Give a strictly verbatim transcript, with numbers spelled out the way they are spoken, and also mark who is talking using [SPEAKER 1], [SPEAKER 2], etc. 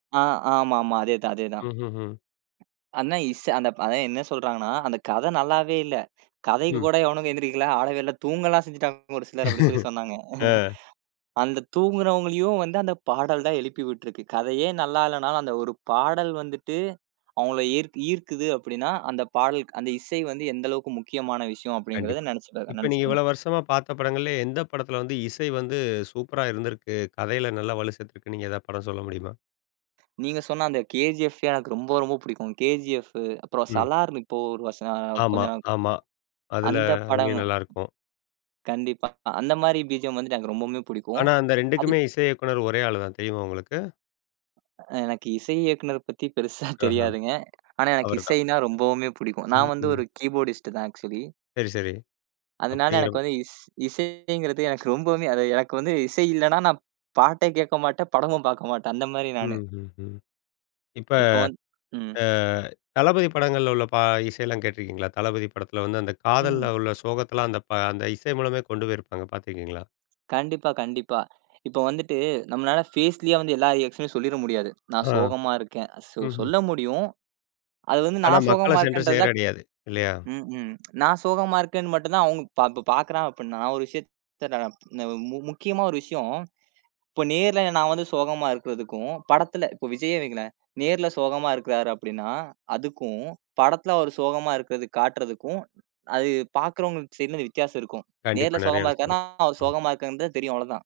[SPEAKER 1] அ ஆமாமா. அதேதான், அதேதான்.
[SPEAKER 2] ம்ஹ்ஹ்ம்.
[SPEAKER 1] அதுனா இஸ் அதான், என்ன சொல்றாங்கனா. அந்தக் கதை நல்லாவே இல்ல. கதைக்குக்
[SPEAKER 2] ம்.
[SPEAKER 1] கூட எவனும் எந்திரிக்கல, ஆடவே இல்ல, தூங்கலாம் செஞ்சுட்டாங்க ஒரு சிலர் அப்படி சொல்லிச் சொன்னாங்க.
[SPEAKER 2] ஆ.
[SPEAKER 1] அந்தத் தூங்குறவங்களையும் அந்தப் பாடல் தான் எழுப்பி விட்டுருக்கு. கதையே நல்லா இல்லனாலும் அந்த ஒரு பாடல் வந்துட்டு அவங்கள ஏர் ஈர்க்குது. அப்படின்னா, அந்தப் பாடல் அந்த இசை வந்து எந்தளவுக்கு முக்கியமான விஷயம் அப்படிங்கறத
[SPEAKER 2] கண்டிப்பா.
[SPEAKER 1] நெனச்சு பாக்
[SPEAKER 2] இப்ப நீங்க இவ்வளோ
[SPEAKER 1] நெனச்சுக்கணும்.
[SPEAKER 2] வருஷமா பார்த்த படங்கள்ல எந்தப் படத்துல வந்து இசை வந்து சூப்பர்ரா இருந்திருக்கு? கதையில நல்லா வலு சேர்த்திருக்குன்னு நீங்க ஏதாவது படம் சொல்ல முடியுமா?
[SPEAKER 1] நீங்கச் சொன்ன அந்தக் கேஜிஎஃப் எனக்கு ரொம்ப, ரொம்ப பிடிக்கும். கேஜிஎஃப் அப்புறம்
[SPEAKER 2] ம்.
[SPEAKER 1] சலார். இப்போ ஒரு வஸ் அ
[SPEAKER 2] ஆமா,
[SPEAKER 1] கொஞ்சம் நாள்.
[SPEAKER 2] ஆமா. அதுல
[SPEAKER 1] அந்தப் படங்
[SPEAKER 2] அதிலயும் நல்லா இருக்கும்.
[SPEAKER 1] கண்டிப்பா, அந்த மாரி பிஜிஎம் வந்து எனக்கு ரொம்பவுமே பிடிக்கும்
[SPEAKER 2] ஆனா, அந்த
[SPEAKER 1] அது
[SPEAKER 2] ரெண்டுக்குமே இசை இயக்குநர் ஒரே ஆளுதான் தெரியுமா உங்களுக்கு?
[SPEAKER 1] எனக்கு இசை இயக்குநர் பத்தி பெருசா
[SPEAKER 2] ஆஹா.
[SPEAKER 1] தெரியாதுங்க. ஆனா, எனக்கு
[SPEAKER 2] அவர்தான்.
[SPEAKER 1] இசைனா ரொம்பவுமே பிடிக்கும்.
[SPEAKER 2] ம்,
[SPEAKER 1] நான் வந்து
[SPEAKER 2] ம்.
[SPEAKER 1] ஒரு கீபோர்டிஸ்ட் தான் ஆக்சுவலி.
[SPEAKER 2] சரி, சரி.
[SPEAKER 1] அதுனால எனக்கு
[SPEAKER 2] அப்படிங்கிறப்ப
[SPEAKER 1] வந்து இஸ் இசைங்கறது எனக்கு ரொம்பவுமே அது எனக்கு வந்து இசை இல்லன்னா நான் பாட்டேக் கேக்கமாட்டேன். படமும் பாக்கமாட்டேன். அந்த மாரி நானு.
[SPEAKER 2] ம்ஹ்ம். இப்ப
[SPEAKER 1] இப்ப வந் ம்.
[SPEAKER 2] அ தளபதி படங்கள்ல உள்ள பா இசையெல்லாம் கேட்டிருக்கீங்களா? தளபதி படத்துல வந்து அந்தக் காதல்ல
[SPEAKER 1] ம்.
[SPEAKER 2] உள்ள சோகத்தலாம், அந்தப் பா அந்த இசை மூலமே கொண்டு போயிருப்பாங்க. பாத்திருக்கீங்களா?
[SPEAKER 1] கண்டிப்பா, கண்டிப்பா. இப்ப வந்துட்டு நம்மளால ஃபேஸ்லயே வந்து எல்லா எக்ஷன்னும் சொல்லிற முடியாது. நான்
[SPEAKER 2] ஆ.
[SPEAKER 1] சோகமா இருக்கேன். சொ
[SPEAKER 2] ம்ஹ்ம்.
[SPEAKER 1] சொல்ல முடியும். அது வந்து
[SPEAKER 2] ஆனா
[SPEAKER 1] நான் சோகமா
[SPEAKER 2] மக்களச் சென்று
[SPEAKER 1] இருக்கேன்றத
[SPEAKER 2] சேரடையாது. இல்லையா?
[SPEAKER 1] ம், ம் நான் சோகமா இருக்கேன்னு மட்டும் தான் அவுங்க இப்ப ப பாக்குறா அப்டின்னா. நான் ஒரு விஷயத்த முக்கியமா ஒரு விஷயம். இப்போ நேர்ல நான் வந்து சோகமா இருக்குறதுக்கும் படத்துல, இப்போ விஜய்யே வைங்களேன். நேர்ல சோகமா இருக்குறாரு அப்படின்னா, அதுக்கும் படத்துல அவரு சோகமா இருக்குறதுக்கு காட்டுறதுக்கும் அது பாக்குறவங்க என்னது வித்தியாசம் இருக்கும்.
[SPEAKER 2] கண்டிப்பா.
[SPEAKER 1] நேர்ல
[SPEAKER 2] நெறைய
[SPEAKER 1] சோகமா
[SPEAKER 2] விஷயம்
[SPEAKER 1] இருக்கார்னா.
[SPEAKER 2] இருக்கும். ம்.
[SPEAKER 1] சோகமா இருக்காங்கனு தான் தெரியும் அவ்வளோதான்.